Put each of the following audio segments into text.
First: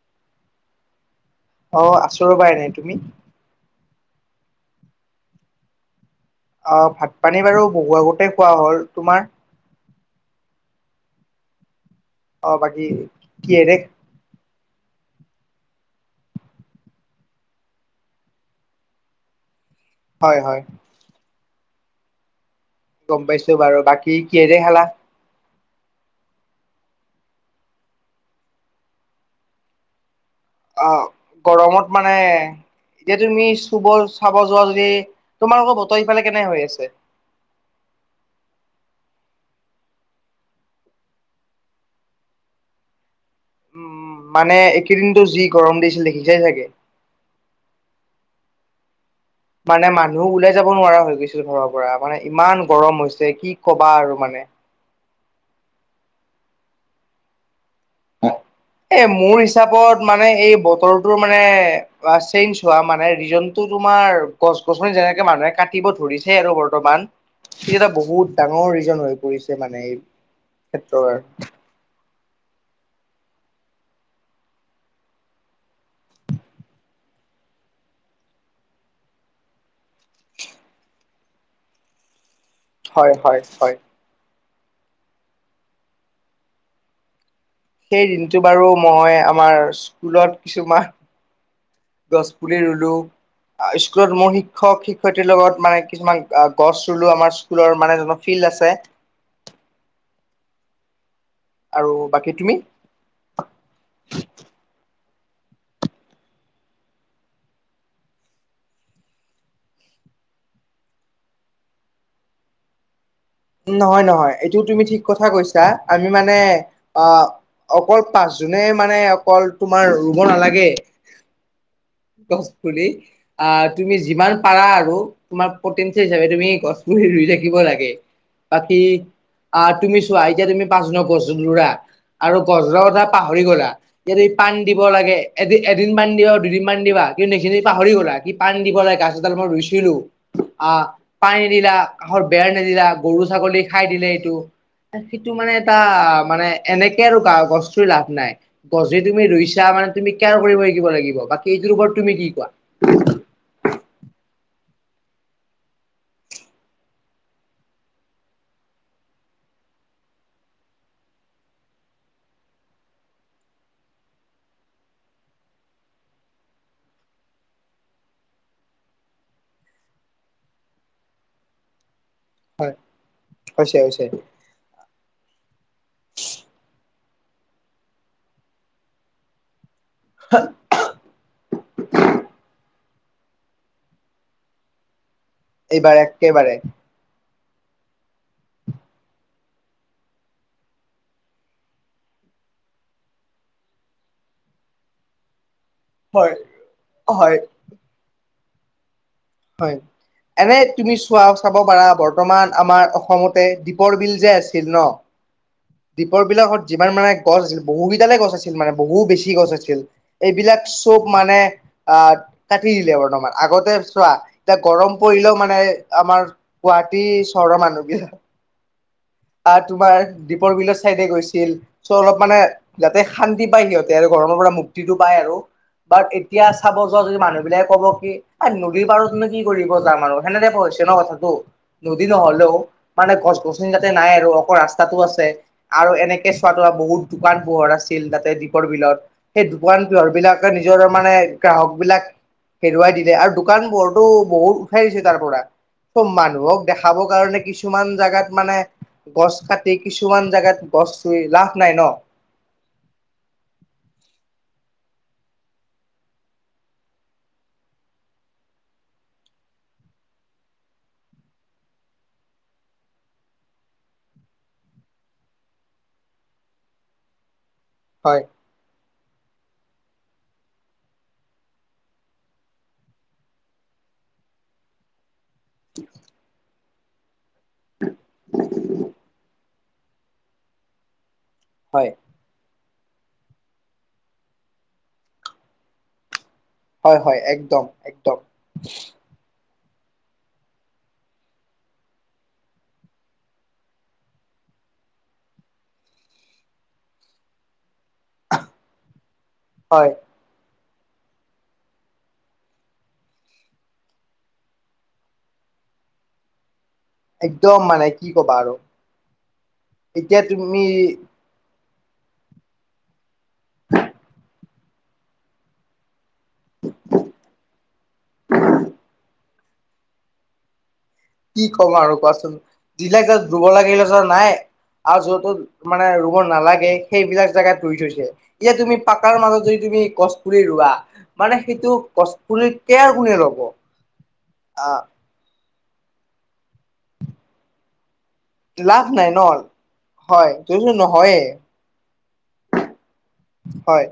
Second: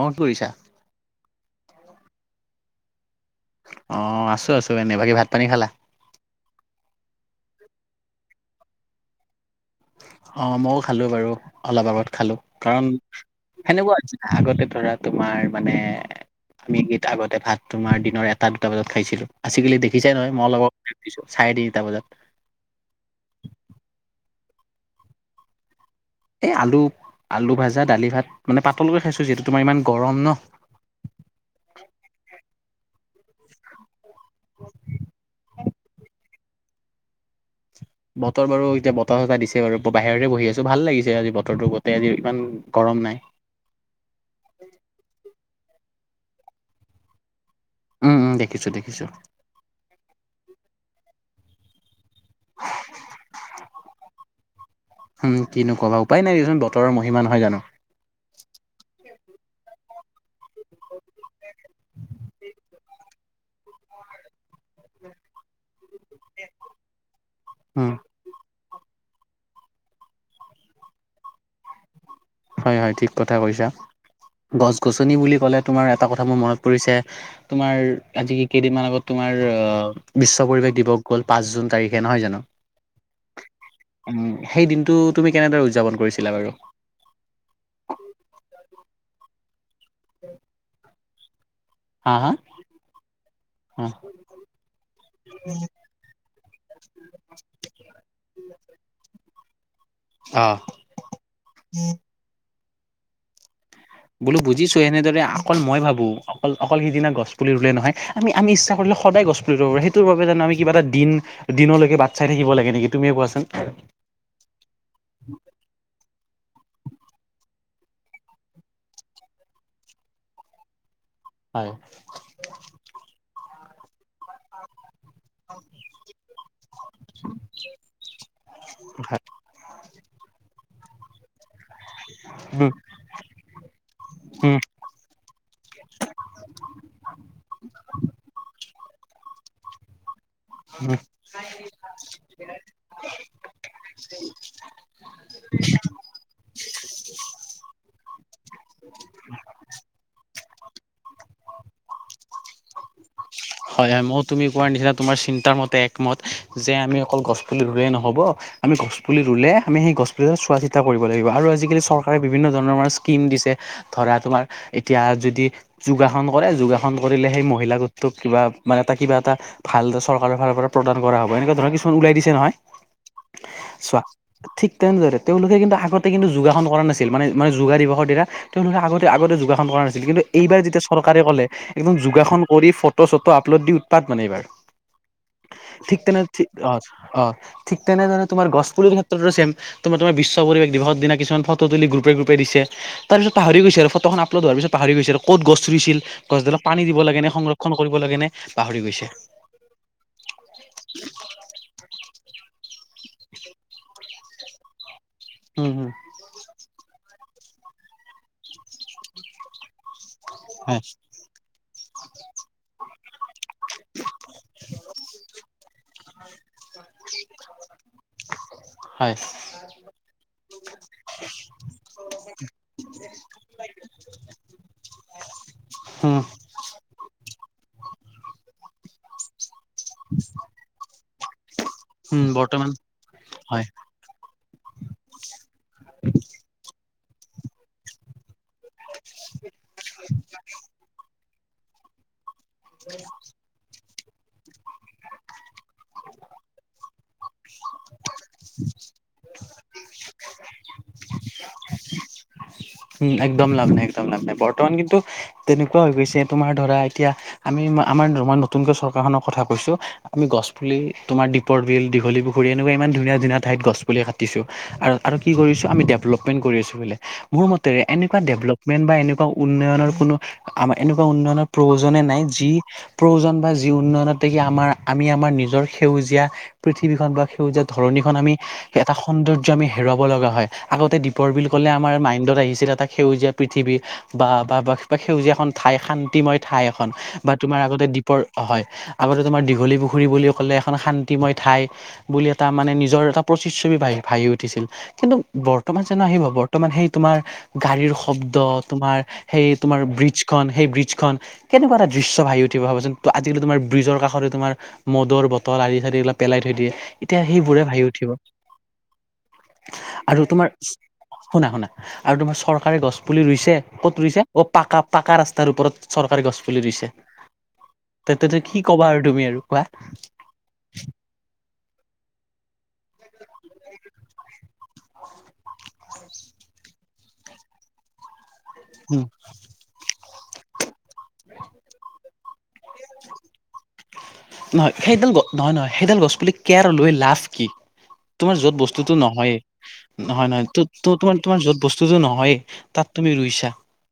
অ কৰিছা অ আছো ৰবা এনেই তুমি অ আছো আছো এনে বাকী ভাত পানী খালা অ ভাত পানী বাৰু বহু আগতে খোৱা হ'ল তোমাৰ অ মইও খালো বাৰু অলপ আগত খালো অ বাকী কাৰণ কিহেৰে সেনেকুৱা হৈছে আগতে ধৰা তোমাৰ মানে আমি গীত আগতে ভাত তোমাৰ দিনৰ এটা দুটা বজাত খাইছিলো আজিকালি দেখিছাই নহয় হয় মই হয় লগতিছো চাৰে তিনিটা বজাত গম পাইছো বাৰু বাকী কিহেৰে খালা এই আলু আলু ভাজা দালি ভাত মানে পাতলকৈ খাইছোঁ যিহেতু তোমাৰ ইমান গৰম ন অ গৰমত মানে এতিয়া তুমি চুবৰ খাব যোৱা যদি তোমালোকৰ বতৰ ইফালে কেনে হৈ আছে বতৰ বাৰু এতিয়া বতাহ চতাহ দিছে বাৰু বাহিৰৰে বহি আছোঁ ভাল লাগিছে আজি বতৰটো গোটেই আজি ইমান গৰম নাই উম মানে এইেকেদিনতো যি গৰম দিছিল দেখিছাই চাগে উম উম দেখিছো দেখিছো মানে মানুহ ওলাই যাব নোৱাৰা হৈ গৈছিল ঘৰৰ পৰা মানে ইমান গৰম হৈছে কি কবা আৰু মানে কিনো ক'বা উপায় নাই দেচোন বতৰৰ মহিমা নহয় জানো এ মোৰ হিচাপত মানে এই বতৰটো মানে অ চেইঞ্জ হোৱা মানে ৰিজনটো তোমাৰ গছ গছনি যেনেকে মানুহে কাটিব ধৰিছে আৰু বৰ্তমান সি এটা উম বহুত ডাঙৰ ৰিজন হৈ পৰিছে মানে এই ফেক্টৰ হয় হয় ঠিক কথা কৈছা গছ গছনি বুলি কলে তোমাৰ এটা কথা মোৰ মনত পৰিছে তোমাৰ আজি কি কেইদিনমান আগত তোমাৰ অ বিশ্ব পৰিৱেশ দিৱস গ'ল পাঁচ জুন তাৰিখে নহয় জানো? হয় হয় হয়। উম সেই দিনটো তুমি কেনেদৰে উদযাপন কৰিছিলা বাৰু? সেই দিনটো বাৰু মই আমাৰ স্কুলত কিছুমান হা গছ হা পুলি ৰুলো অ স্কুলত মোৰ শিক্ষক শিক্ষয়িত্ৰীৰ লগত মানে কিছুমান গছ ৰুলো আমাৰ স্কুলৰ মানে ফিল্ড আছে অ' আৰু বাকী তুমি? বোলো বুজিছো, এনেদৰে অকল মই ভাবো অকল অকল সিদিনা গছ পুলি ৰুলে নহয় আমি আমি ইচ্ছা কৰিলে সদায় গছ পুলি ৰুব পাৰো, সেইটোৰ বাবে জানো আমি কিবা দিন দিনলৈকে বাট চাই থাক লাগে নেকি তুমিয়ে কোৱাচোন? নহয় নহয় এইটোও তুমি ঠিক কথা কৈছা। আমি মানে অ' অকল পাঁচজুনেই মানে অকল তোমাৰ ৰুব নালাগে। অ' গছ পুলি অ' তুমি যিমান পাৰা আৰু তোমাৰ প্ৰতিনিধি হিচাপে তুমি গছ পুলি ৰুই থাকিব লাগে। বাকী হয় অ' তুমি চোৱা এতিয়া তুমি পাঁচজুনত গছ ৰুলা আৰু উম গছডালৰ কথা পাহৰি গ'লা ইয়াত যদি উম পানী দি দিব লাগে এদিন মান দিবা দুদিন মান দিবা কিন্তু এই খিনি পাহৰি গ'লা, কি পানী দিব লাগে গাছ এডাল মই ৰুইছিলো। অ' পানীদিলা কাষৰ বেৰ নিদিলা গৰু ছাগলী খাই দিলে এইটো। সেইটো মানে এটা মানে এনেকে আৰু গ গছ ৰুই লাভ নাই। গছ তুমি ৰুইছা মানে তুমি কেয়াৰ কৰিব শিকিব লাগিব, বাকী সেইটোৰ ওপৰত তুমি কি কোৱা? হয় হয় মই তুমি কোৱাৰ নিচিনা তোমাৰ চিন্তাৰ মতে একমত, যে আমি অকল গছ পুলি ৰুলেই নহব। আমি গছপুলি ৰুলে আমি সেই গছপুলি চোৱা চিতা কৰিব লাগিব, আৰু আজিকালি চৰকাৰে বিভিন্ন ধৰণৰ আমাৰ স্কিম দিছে। ধৰা তোমাৰ এতিয়া যদি যোগাসন কৰা, যোগাসন কৰিলে সেই মহিলা গোটটোক কিবা মানে এটা কিবা এটা ভাল এটা চৰকাৰৰ ফালৰ পৰা প্ৰদান কৰা হ'ব, এনেকুৱা ধৰণৰ কিছু ন ওলাই দিছে নহয়। হয় হৈছে চোৱা হৈছে ঠিক তেনেদৰে তেওঁলোকে কিন্তু আগতে কিন্তু যোগাসন কৰা নাছিল। মানে মানে যোগা দিৱসৰ দিনা তেওঁলোকে আগতে আগতে যোগাসন কৰা না ছিল কিন্তু এইবাৰ যেতিয়া চৰকাৰে ক'লে একদম যোগাসন কৰি ফটো চটো আপলোড দি উৎপাত মানে এইবাৰ। এইবাৰ ঠিক তেনে ঠিক একেবাৰে অ' অ' ঠিক তেনে ধৰনৰ তোমাৰ গছপুলি ৰোৱাৰ ক্ষেত্ৰতো ছে'ম। তোমাৰ তোমাৰ বিশ্ব পৰিৱেশ দিৱসৰ দিনা কিছুমান ফটো তুলি গ্ৰুপে গ্ৰুপে দিছে। তাৰ পিছত পাহৰি গৈছে আৰু ফটোখন আপলোড হোৱাৰ পিছত পাহৰি গৈছে আৰু ক'ত গছ ৰুইছিল হয় গছডালাক পানী দিব লাগে নে হয় সংৰক্ষণ কৰিব লাগে নে পাহৰি গৈছে। হয়। এনে তুমি চোৱা চাব পাৰা বৰ্তমান আমাৰ অসমতে দ্বীপৰ বিল যে আছিল ন? হু' হু' দীপৰবিলত যিমান মানে গছ আছিল বহুকেইডালে গছ আছিল মানে বহু বেছি গছ আছিল। এইবিলাক হয় চব মানে আহ কাটি দিলে বৰ্তমান, আগতে চোৱা এতিয়া গৰম পৰিলেও মানে আমাৰ গুৱাটী চহৰৰ মানুহখিনি হয়। আহ তোমাৰ দ্বীপৰ বিলৰ চাইডে গৈছিল, চ' অলপ মানে তে শান্তি পায় সিহঁতে আৰু গৰমৰ পৰা মুক্তিটো পায় আৰু। বাট উম এতিয়া চা ব যোৱা যদি মানুহবিলাকে ক'ব কি এই নদী পাৰতনো কি কৰিব যাম আৰু সেনেক কোৱা হৈছে ন কথাটো। নদী উম নহলেওঁ বৰ্তমান মানে গছ হয় গছনি যাতে নাই আৰু অকল ৰাস্তাতো আছে আৰু এনেকে চোৱা তোমাৰ বহুত দোকান পোহৰ আছিল তাতে দীপৰ বিলত, সেই দোকান পোহাৰ বিলাকে নিজৰ মানে গ্ৰাহক বিলাক হেৰুৱাই দিলে আৰু। দোকান বোৰটো বহুত উঠাই দিছে তাৰ পৰা। চব মানুহক দেখাব কাৰণে কিছুমান জোগাত মানে গছ কাটি কিছুমান জোগাত গছছুই লাভ নাই ন উম একদম লাভ নাই একদম লাভ নাই বৰ্তমান কিন্তু তেনেকুৱা হৈ গৈছে তোমাৰ ধৰা এতিয়া আমি আমাৰই নতুনকৈ চৰকাৰখনৰ কথা কৈছো আমি গছ পুলি তোমাৰ দীপৰ বিল দীঘল পুখুৰী এনেকুৱা ইমান ধুনীয়া ধুনীয়া ঠাইত গছ পুলি কাটিছো আৰু আৰু কি কৰিছো আমি ডেভলপমেণ্ট কৰি আছো বোলে মোৰ মতে হয়। এনেকুৱাভপ মেইন বা এনেকুৱা উন্নয়নৰ কোনো আমাৰ এনেকুৱা উন্নয়নৰ প্ৰয়োজনে নাই যি প্ৰয়োজন বা যি উন্নয়নত দেখি আমাৰ আমি আমাৰ নিজৰ সেউজীয়া পৃথিৱীখন বা সেউজীয়া ধৰণীখন আমি এটা সৌন্দৰ ক [unintelligible] ন্দত হয় আহিছিল এটা সেউজীয়া পৃথিৱী বা সেউজীয়া এখন ঠাই শান্তিময় ঠাই এখন হয় হয় বা তোমাৰ একদম আগতে একদম দ্বীপৰ হয় আগতে তোমাৰ দীঘলী পুখুৰী বুলি ক'লে এখন শান্তিময় ঠাই বুলি এটা মানে নিজৰ এটা প্ৰতিচ্ছবিি ভহি উঠিছিল কিন্তু বৰ্তমান যোনো আহিব বৰ্তমান সেই তোমাৰ গাড়ীৰ শব্দ তোমাৰ সেই তোমাৰ হয় ব্ৰিজখন সেই ব্ৰিজখন কেনেকুৱা ধ্ৰীশ্য ভি উঠিবাব যেোন ত আজিকিোমাৰ ব্ৰিজৰ কষ তোৰ মদুৰ বটল আৰি চ এইিলাক পেলাই থৈ দিয়ে এতিয়া একদম সেইবোৰে ভাবি মানে কি উঠিব ক'বা আৰু এতিয়া আৰু তোমাৰ তুমি শুনা শুনা আৰু তোমাৰ চৰকাৰে গছ পুলি ৰুইছে ক'ত ৰুইছে পাকা পাকা ৰাস্তাৰ ওপৰত চৰকাৰী গছ পুলি ৰুছে তেতি কি ক'বা আৰু তুমি আৰু কোৱা কি ক'ম আৰু কোৱাচোন দিলে য ধব লাগিলে য নাই আৰু যতো মানে ৰুব নালাগে সেইবিলাক জোগাত ৰুই থৈছে এতিয়া তুমি পাকাৰ মাজত যদি তুমি কছপৰি ৰোৱা মানে সেইটো কছপৰিত নহয় আহ সেইডাল গ নহয় নহ সেইডাল গছ পুলি কোৰ লৈ লাভ কি তোমাৰ যত লাভ বস্তুতো নাই ন নহয়েই নহয় হয় নহয় ত তোমাৰ নহয় তোমাৰ যত বস্তুতটো নহয়েই তাত তুমি ৰুইছা হয়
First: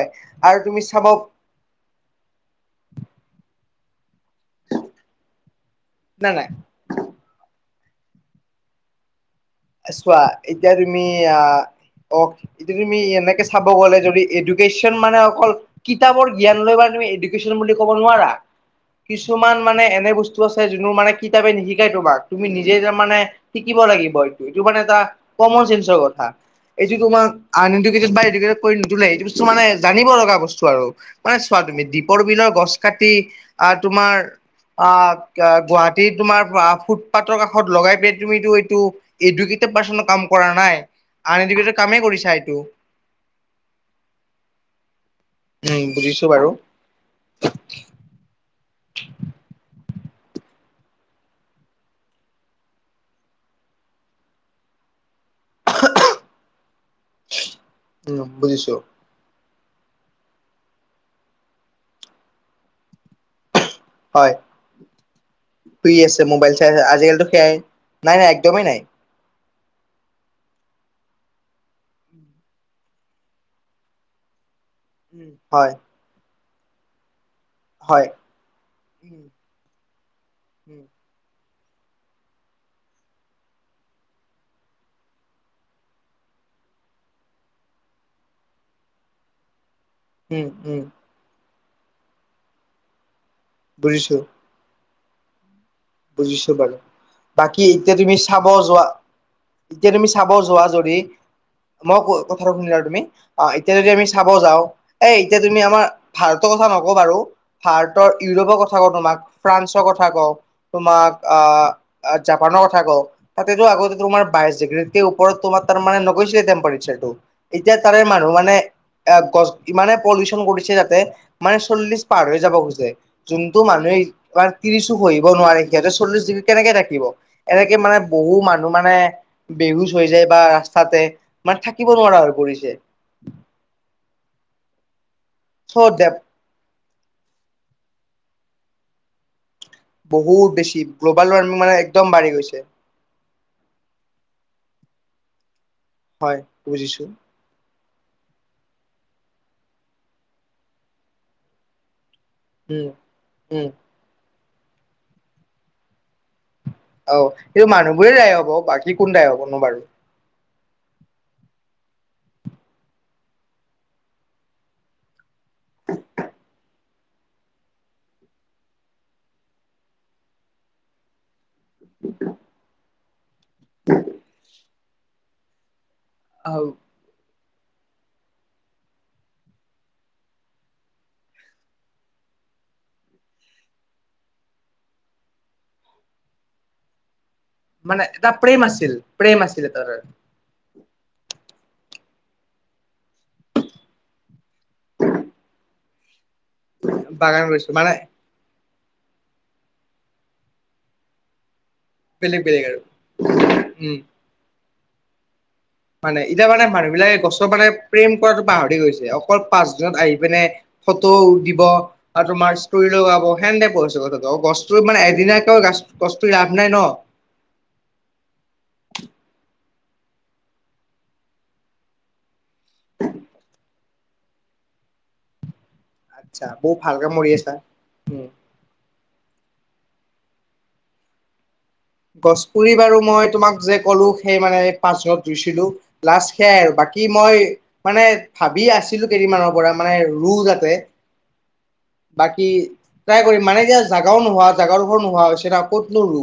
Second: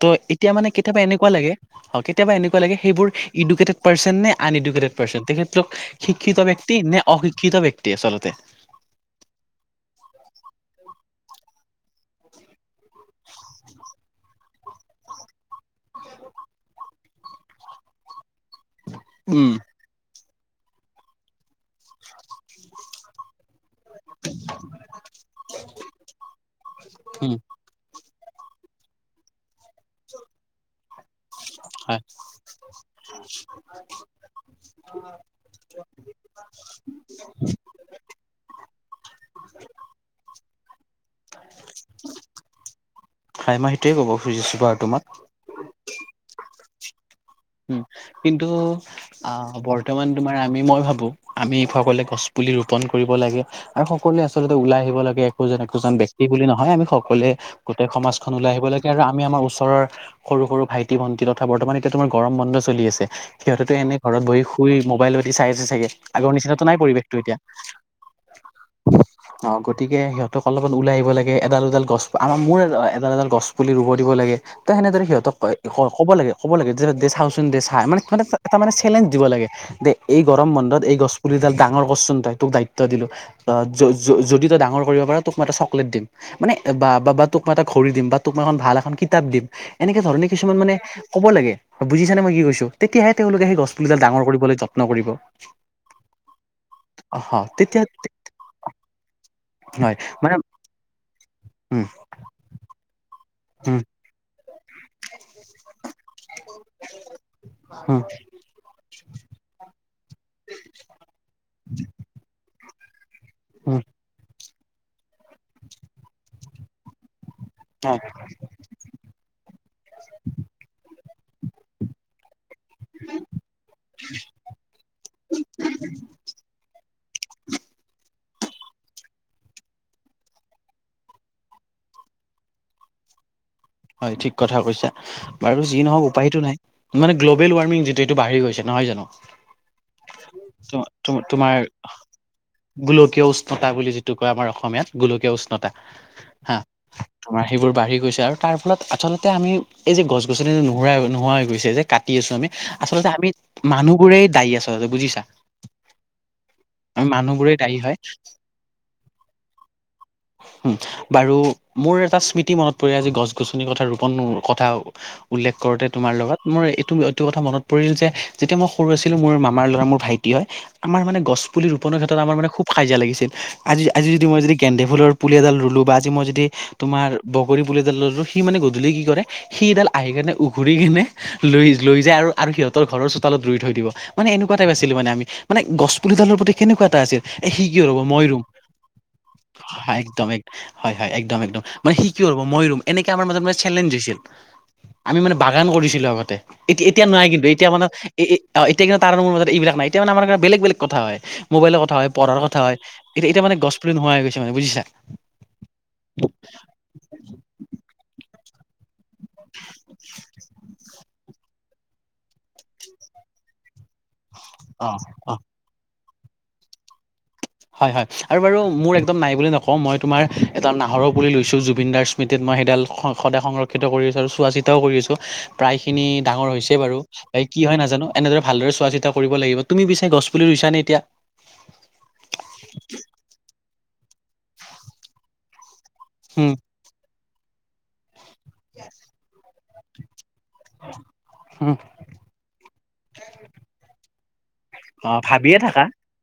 ত' এতিয়া আৰু মানে তুমি কেতিয়াবা চাব এনেকুৱা লাগে হয় কেতিয়াবা এনেুৱা লাগে সেইবোৰ এডকেটেড পাৰ্চন নে আন এডেটেড পাৰ্চ তেখেত না শিক্ষিত নাই ব্যক্তি নে অশিক্ষিত ব্যক্তি আচলতে ছয়া ইতিয়া তুমি অ এতিয়া তুমি এনেকে চাব গ'লে যদি এডুকেশ্যন মানে অকল কিতাপৰ জ্ঞান লৈ বা তুমি এডুকেন বুলি ক'ব নোৱাৰা উম কিছুমান মানে এনে বস্তু ছে যোনো মানে কিতাপে নিশিকাই তোমাক তুমি নিজে মানে শিকিব লাগিব এইটো এইটো মানে এটা কমন চেঞ্চ কথা এইটো তোমাৰন উম এ নিদিলে এইটো বস্তু মানে জানিব লগা বস্তু আৰু মানে চোৱা তুমি হয় দীপৰ বিলৰ গছ কাটি আহ তোমাৰ আহ গুৱাহাটী তোমাৰ ফুটপাথৰ কাষত লগাই পেলাই তুমিতো এইটো কৰা নাইন এ কামেই কৰিছা এইটো হাই মাহ সেইটোৱে কব খুজিছো বাৰ তুমাক উম বুজিছো বাৰু উম কিন্তু অ বৰ্তমান তোমাৰ আমি মই ভাবো আমিফোৱ গলে গছ পুলি ৰোপন কৰিব লাগে আৰু সকলোৱে আচলতে ওলাই আহিব লাগে একজন একোজন ব্য্ক্তি বুলি নহয় আমি সকলোৱে গোটেই উম সমাজখন ওলাই আহিব বুজিছো লাগে আৰু আমি আমাৰ ওচৰৰ সৰু সৰু ভাইটি ভণ্টি তথা বৰ্তমান এতিয়াাতোমাৰ গৰম বন্ধ চলি আছে সিহঁতেতো এনে ঘৰত হয় বহি ই মোবাইলতি চাই আছে চাগে শুই আছে আগৰ মোবাইল নিচিনো চাই নাই পৰিৱেশটো আজিকালিতো সেয়াই নাই নাই একদমেই নাই এতিয়া অ গতিকে সিহঁতক অলপমান ওলাই আহিব লাগে এডাল এডাল গছ আমাৰ মোৰ এডাল এডাল গছ পুলি ৰুব দিব লাগে ত সেনেদৰে উম, সহঁতক হয়, কব লাগে ক' লাগ যে দ চাওচোন দে চাই হয়, মানেটা এটা মানে চেলেঞ্জ দিব উম, লাগে যে এই গৰম বন্ধত উম, এই গছ পুলিডাল ডাঙৰ কৰচোন তই তোক দায়িত্ব দিলো অ', দি তই ডাঙৰ কৰিব পাৰ, তোক মই এটা চকলেট দিম মানে তোক মা এটা ঘড় দিম বা তোক মা এখন ভাল এখন কিতাপ দিম এনেকে ধৰণে উম, কিছুমান মানে উম, কবাগে বুজিছান মই কি কৈছোঁ তেতিহে তেওঁলোকে সেই গছ পুলিডাল বুজিছো, ডাঙৰ কৰিবলৈ [unintelligible] বুজিছো বাৰু অ বাকী তেতিয়া এতিয়া তুমি চাব যোৱা এতিয়া, তুমি চাব যোৱা যদি মই অ', কথাটো শুনিলা তুমি অ এতিয়া যদি আমি চাব যাওঁ এ এতিয়া তুমি আমাৰ ভাৰতৰ কথা নকওঁ বাৰু, উম ভাৰতৰ ইউৰোপৰ কথা কথা ক তোমাক ফ্ৰান্সৰ কথা কওঁ তোমাক আহ জাপানৰ কথা কওঁ তাতেতো উম আগতে তোমাৰ বাইশ ডিগ্ৰীৰ ওপৰত তোমাৰ তাৰ মানে নগৈছিলে টেম্পাৰেচাৰটো এতিয়া হয় তাৰে মানুহ মানে এ গছ ইমানে পলিউচন কৰিছে যাতে মানে চল্লিশ পাৰ হৈ যাব খোজে যোনতটো মানুহে এইাৰ তিৰিছো পহিব নোৱাৰে সিহঁতৰ চল্লিশ ডিগ্ৰী কেনেকে থাকিব এনেকে মানে বহু মানুহ মানে বেহুজ হৈ যায় বা, ৰাস্তাতে মানে থাকিব নোৱাৰা হৈ পৰিছে হয় ঠিক কথা কৈছা, বাৰু যি চ' নহওক ডেপ উপায়িতটো নাই মানে গ্ল'ব ৱাৰ্মিং যিটো এইটোঢ়ি গৈছে নহয় জানো বহুত বেছি গ্ল'বেল তোমাৰ ৱাৰ্মিং মানে একদম বাঢ়ি গৈছে গোলকীয় উষ্ণতা বুলি যিটো কয় আমাৰ অসমীয়াত গোলকীয় উষ্ণতা হয় বুজিছোঁ আমাৰ সেইবোৰ বাঢ়ি গৈছে আৰু তাৰ ফলত আচলতে আমি এই যে গছ গছনি নোহৰাোৱা নোহোৱা হৈ গৈছে যে কাটি আছো আমি উম আচলতে আমি উম মানুহবোৰে দায়ী আচলতে বুজিছা আমি অ', মানুহবোৰেই এইটো দায়ী হয় মানুহবোৰেই দায় হব বাকী কোন দাই হব ন বাৰু উ, বাৰু মোৰ এটা স্মৃতি মনত পৰি আজি গছ গছনিৰ কথা ৰোপন কথা উল্লেখ কৰোতে তোমাৰ লগত মোৰ এইটো এইটো কথা মনত পৰিল যেতিয়া মই সৰু আছিলো মোৰ মামাৰ ল'ৰা মোৰ ভাইটি হয় আমাৰ মানে গছ পুলি ৰোপনৰ ক্ষেত্ৰত আমাৰ মে খুব খাজা লাগিছিল আজ আজি যদি মই যদি গে ফুলৰুলি এডাল লো বা আজিই যদি অ তোমাৰ বগৰী পুলিডাল সি মানে গধূলি কি কৰে সিডাল আহি কেনে উঘুৰি কিনে লৈ লৈ যায় আৰু সিহঁতৰ ঘৰৰ চোতালত ৰুই থৈ দিব মানে এনেকুৱাটাই আছিলো মানে আমিানে গছপুলিডালৰ প্ৰতি কেনেকুৱা এটা আছিল এ সি কি ৰ'ব মানে ময় এটা ৰুম প্ৰেম আছিল প্ৰেম আছিল এটা একদম একম হয়, হয়, একদম একদম মানে স কি ৰব মই ৰুম এনেক আমাৰ মাজত মানে চেলেঞ্জ হৈছিল, আমি মানে বাগান কৰিছিলো আগতে এতি এতিয়া নোৱাই বাগান কিন্তু এতিয়া কৰিছো মানে এ এতিয়া কিন্তু তাৰ মোৰ মাজত এইবাক নাইতিয়া মানে আাৰ কাৰণ বেলেগ বেলেগ কথা হয় মোবাইলৰ কথা হয় পঢ়াৰ বেলেগ কথা বেলেগ হয় আৰু এতিয়া এতিয়া মানে, গছপুলি উম নোহোৱা হৈ গৈছে মানে বুজিছা মানে এতিয়া মানে মানুহবিলাকে গছৰ মানে প্ৰেম কৰাতো পাহৰি গৈছে, অকল পাচ দিনত আহি পিনে ফটো দিব আৰু তোমাৰ ষ্ট লগাব হেনে ত গছটো অ মানে অ এদিনাক গছৰ লাভ নাই ন হয়, হয়, আৰু বাৰু মোৰ একদম নাই বুলি নকওঁ মই তোমাৰ এটা নাহৰৰ পুলি লৈছো জুবিন দাৰ্ স্মৃতিত মই সেইডাল সদায় সংৰক্ষিত কৰিছোঁ আৰু চোৱা চিতাও কৰিছোঁ প্ৰায় খিনি আচ্ছা ডাঙৰ বহুত হৈছে বাৰু, ভালকে মৰি বা আছা কি হয় নাজানো উম এনেদৰে ভালদৰে চোৱা চিতা কৰিব লাগিব তুমি বিচছ গছুলি ইছ নে এতিয়া গছ পুৰি বাৰু মই তোমাক যে ক'লো সেই মানে পাচজনত ৰুইছিলো লাষ্ট উম সেয়াই আৰু বাকী স মই মানে ভাবি আছিলোঁ কেইদিনমানৰ পৰা মানে ৰুওঁ যাতে উম, বাকী ট্ৰাই কৰিম মানে যে জাগাও নোহোৱা জাগাৰ ওবৰ অ নোহোৱা হৈছে ভাবিয়ে থাকা ক'তনো ৰো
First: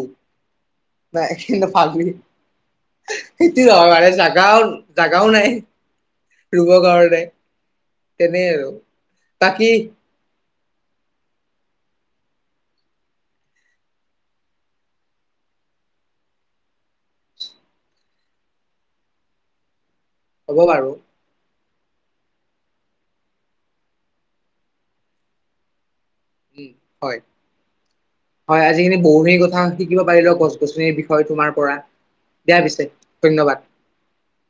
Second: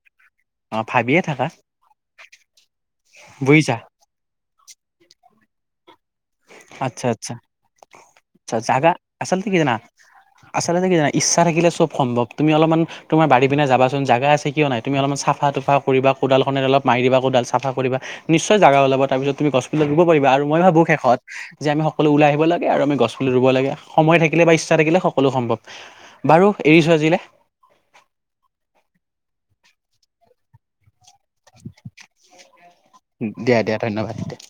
অ ভাবিয়ে থাকা পাল খেতি বুজিছা জাগাও জাগাও নাই ৰুবৰ আচ্ছা কাৰণে আচ্ছা তেনে আচ্ছা আৰু জাগা আচলতে কি বাকী জানা আচলতে কি জানে ইচ্ছা থাকিলে চব সম্ভৱ তুমি অলপমান তোমাৰ় পিনে যাবাচোন জো আছে কিয়াই তুমি অলপমান চাফা তুফা কৰিব কদালনে অপ মাৰিিবা কোডাল চাফা কৰিবা নিশ্চয় জাগা ওলাব তাৰিছত তুমি গছিলাল গিবাৰা হ'ব মই ভাবো বাৰু শষত যে আমি সকলো ওলাই আহিব লাগে আৰু আি গছুলি ৰুব লাগ সময় থাকিলে বা ইচ্ছা থাকিলে সকলো সম্ভৱ বাৰু উ এৰিছো আজিলে হয় হয় আজি খিনি বৰণিৰ কথা শিকিব পাৰিলে গছ গছনি হয় তোমাৰ পৰা দিয়া পিছে দিয়া ধন্যবাদ দিয়া ধন্যবাদ